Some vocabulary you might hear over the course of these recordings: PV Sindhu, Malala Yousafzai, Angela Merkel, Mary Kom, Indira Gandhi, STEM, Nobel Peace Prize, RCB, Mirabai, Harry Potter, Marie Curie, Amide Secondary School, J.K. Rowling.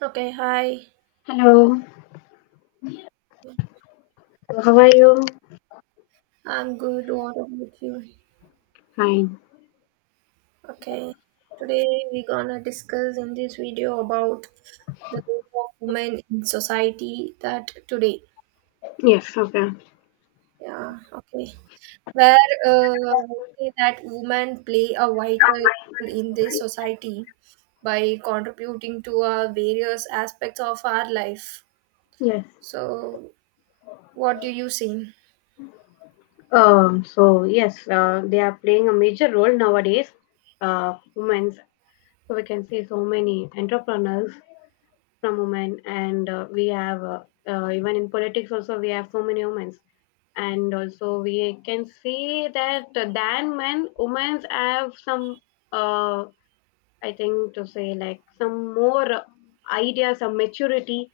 Okay, hi. Hello, how are you? I'm good. What about you? Fine. Okay. Today we're gonna discuss in this video about the role of women in society that today. Yes, okay. Yeah, okay. Where uh, say that women play a vital role in this society by contributing to various aspects of our life. Yes. So, what do you see? They are playing a major role nowadays, women. So we can see so many entrepreneurs from women, and we have even in politics also we have so many women, and also we can see that than men, women have some uh, I think to say like some more ideas, some maturity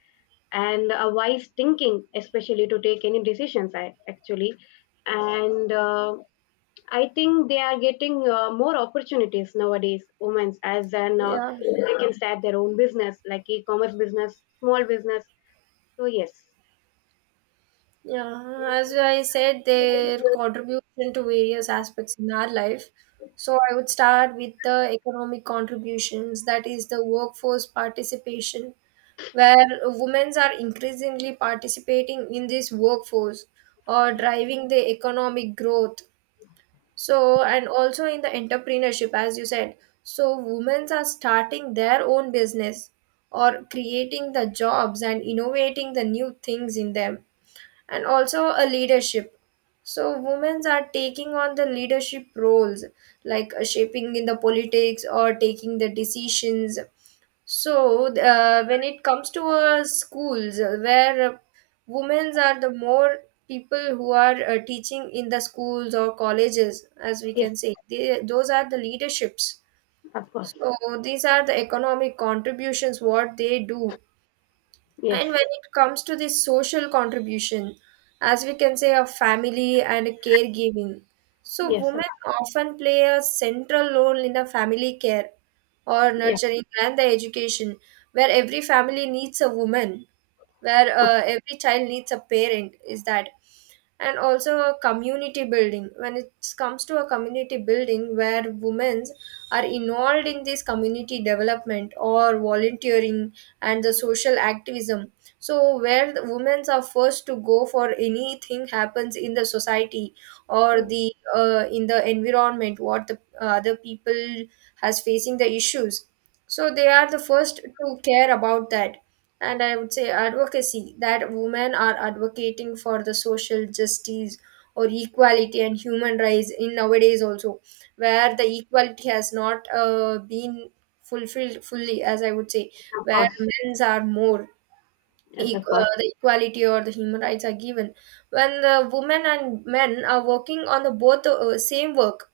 and a wise thinking, especially to take any decisions. I actually, and I think they are getting more opportunities nowadays. Women, as an. Yeah. They can start their own business, like e-commerce business, small business. So yes, Yeah, as I said, their contribution to various aspects in our life. So I would start with the economic contributions, that is the workforce participation, where women are increasingly participating in this workforce or yeah. driving the economic growth. So, and also in the entrepreneurship, as you said. So women are starting their own business or creating the jobs and innovating the new things in them, and also a leadership, so women are taking on the leadership roles like shaping in the politics or taking the decisions. So when it comes to schools where women are the more people who are teaching in the schools or colleges, as we Yes, can say, they, those are the leaderships. of course. So these are the economic contributions what they do. Yes, And when it comes to the social contribution, as we can say, a family and a caregiving, so yes, of-, women often play a central role in the family care or yes, nurturing and the education, where every family needs a woman, where of, every child needs a parent, is that. And also a community building, when it comes to a community building where women are involved in this community development or volunteering and the social activism, so where the women are first to go for anything happens in the society or yes, the in the environment, what the other people has facing the issues, so they are the first to care about that. And I would say advocacy, that women are advocating for the social justice or equality and human rights in nowadays also, where the equality has not been fulfilled fully, as I would say, of where course, men's are more yes, of course. The equality or the human rights are given when the women and men are working on the both same work.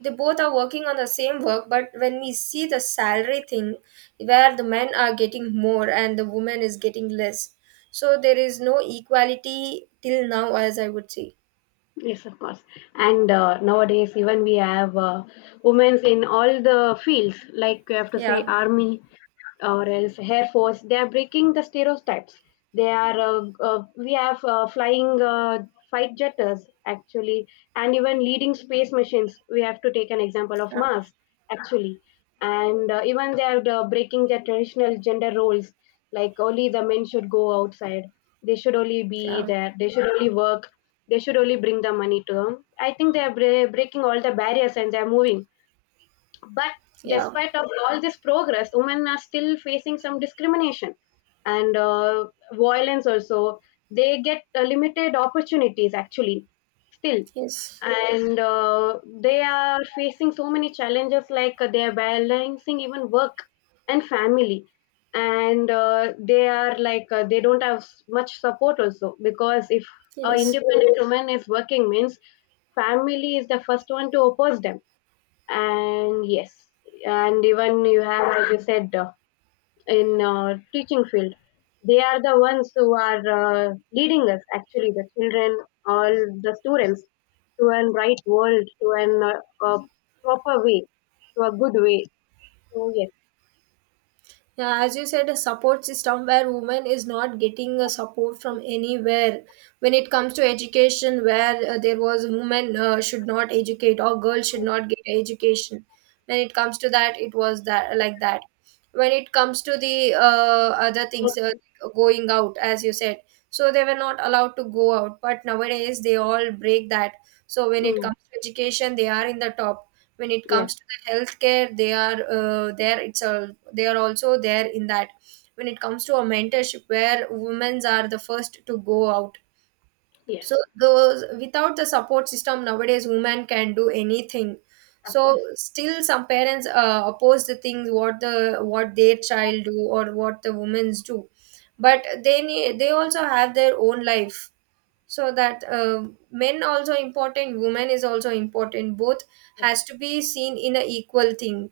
They both are working on the same work, but when we see the salary thing, where the men are getting more and the woman is getting less, so there is no equality till now, as I would say. Yes, of course. And nowadays, even we have women in all the fields, like you have to say Yeah, army or else air force. They are breaking the stereotypes. They are. We have flying fight jetters actually, and even leading space missions. We have to take an example of yeah, Mars actually, and even they are breaking their traditional gender roles, like only the men should go outside. They should only be yeah, there. They should only work, they should only bring the money to them. I think they are breaking all the barriers and they are moving, but yeah, despite of all this progress, women are still facing some discrimination and violence also. They get limited opportunities actually, still. yes, And they are facing so many challenges, like they are balancing even work and family, and they are like they don't have much support also, because if a yes. independent woman is working means family is the first one to oppose them. And yes, and even you have, as you said, in teaching field, they are the ones who are leading us, actually the children, all the students, to an right world, to an a proper way, to a good way. So yes, Yeah, as you said, a support system where women is not getting a support from anywhere. When it comes to education, where there was women should not educate or girls should not get education. When it comes to that, it was that like that. When it comes to the other things both-, going out, as you said, so they were not allowed to go out. But nowadays, they all break that. So when it mm, comes to education, they are in the top. When it yes, comes to the healthcare, they are there. It's a they are also there in that. When it comes to a mentorship, where women are the first to go out, so yes, those without the support system nowadays women can do anything. of So course, still some parents oppose the things what the what their child do or what the women's do, but they also have their own life. So that men also important, women is also important, both yes, has to be seen in a equal thing.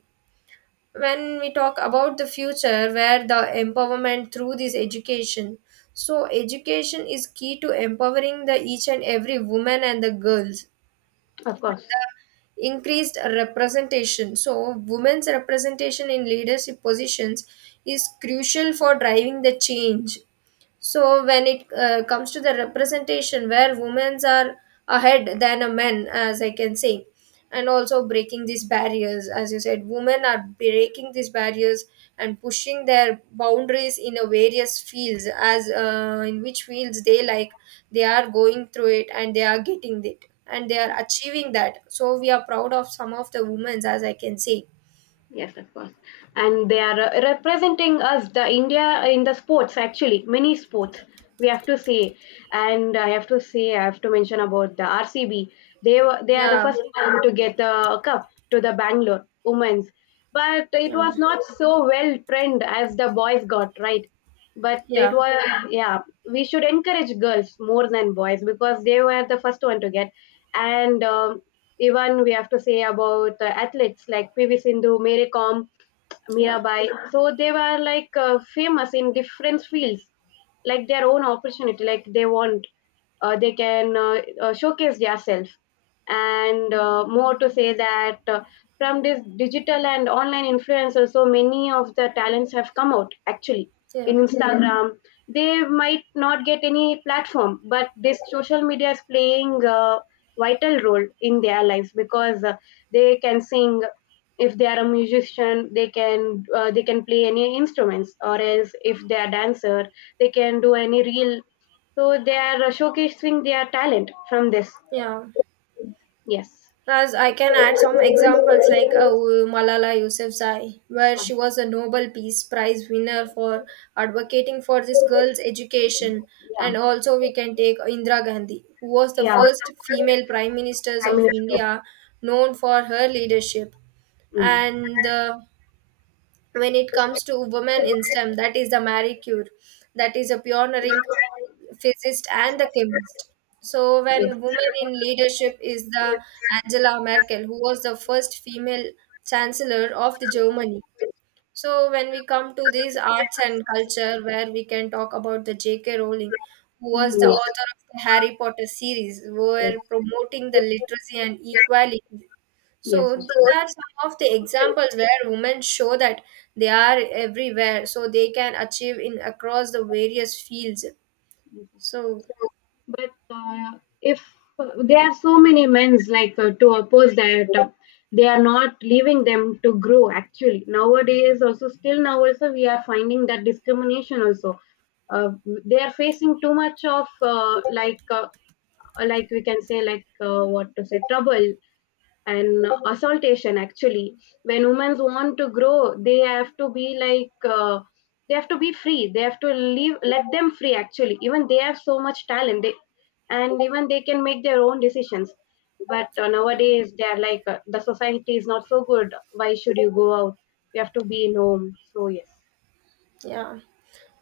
When we talk about the future, where the empowerment through this education, so education is key to empowering the each and every woman and the girls. of course. Increased representation, so women's representation in leadership positions is crucial for driving the change. So when it comes to the representation, where women are ahead than a men, as I can say, and also breaking these barriers, as you said, women are breaking these barriers and pushing their boundaries in a various fields, as in which fields they like, they are going through it and they are getting it and they are achieving that. So we are proud of some of the women, as I can say. Yes, of course. And they are representing us, the India, in the sports, actually, many sports. We have to say, and I have to say, I have to mention about the RCB. They were, they are the Yeah, first one to get the cup to the Bangalore women's, but it yeah, was not so well trend as the boys got, right. But it yeah, was, yeah, we should encourage girls more than boys because they were the first one to get. And even we have to say about the athletes like PV Sindhu, Mary Kom, yeah, Mirabai. So they were like famous in different fields, like their own opportunity, like they want, they can showcase themselves. And more to say that from this digital and online influencers, so many of the talents have come out, actually, yeah, in Instagram. They might not get any platform, but this social media is playing a vital role in their lives because they can sing, if they are a musician they can play any instruments, or else if they are dancer they can do any real, so they are showcasing their talent from this. yeah. Yes, Plus, I can add some examples like Malala Yousafzai, where she was a Nobel Peace Prize winner for advocating for this girls' education. yeah, And also, we can take Indira Gandhi, who was the yeah. Also first female prime minister prime of minister. India, known for her leadership. Mm. And when it comes to women in STEM, that is the Marie Curie, that is a pioneering physicist and the chemist. So, Yes. when women in leadership is the Angela Merkel, who was the first female chancellor of the Germany. So, when we come to these arts and culture, where we can talk about the J.K. Rowling, who Mhm. was the Yes, author of the Harry Potter series, who were promoting the literacy and equality. yes, So yes. these are some of the examples where women show that they are everywhere, so they can achieve in across the various fields. Yes. So If there are so many men's like to oppose that they are not leaving them to grow, actually nowadays also, still now also we are finding that discrimination also. uh, they are facing too much of like we can say, like what to say, trouble and assaultation actually. When women want to grow they have to be like they have to be free, they have to leave, let them free, actually, even they have so much talent they, and even they can make their own decisions. But yeah. nowadays they are like the society is not so good, why should you go out, you have to be in home. So yes. Yeah.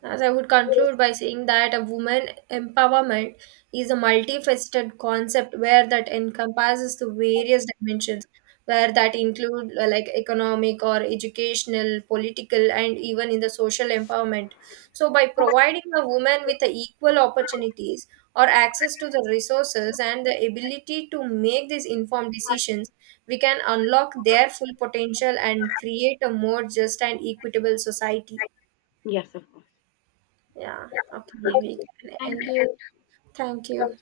As I would conclude by saying that a woman empowerment is a multifaceted concept where that encompasses the various dimensions, where that include like economic or educational, political, and even in the social empowerment. So by providing a woman with the equal opportunities or access to the resources and the ability to make these informed decisions, we can unlock their full potential and create a more just and equitable society. Yes, of course. Yeah. Okay, we can Thank end. you. Thank you.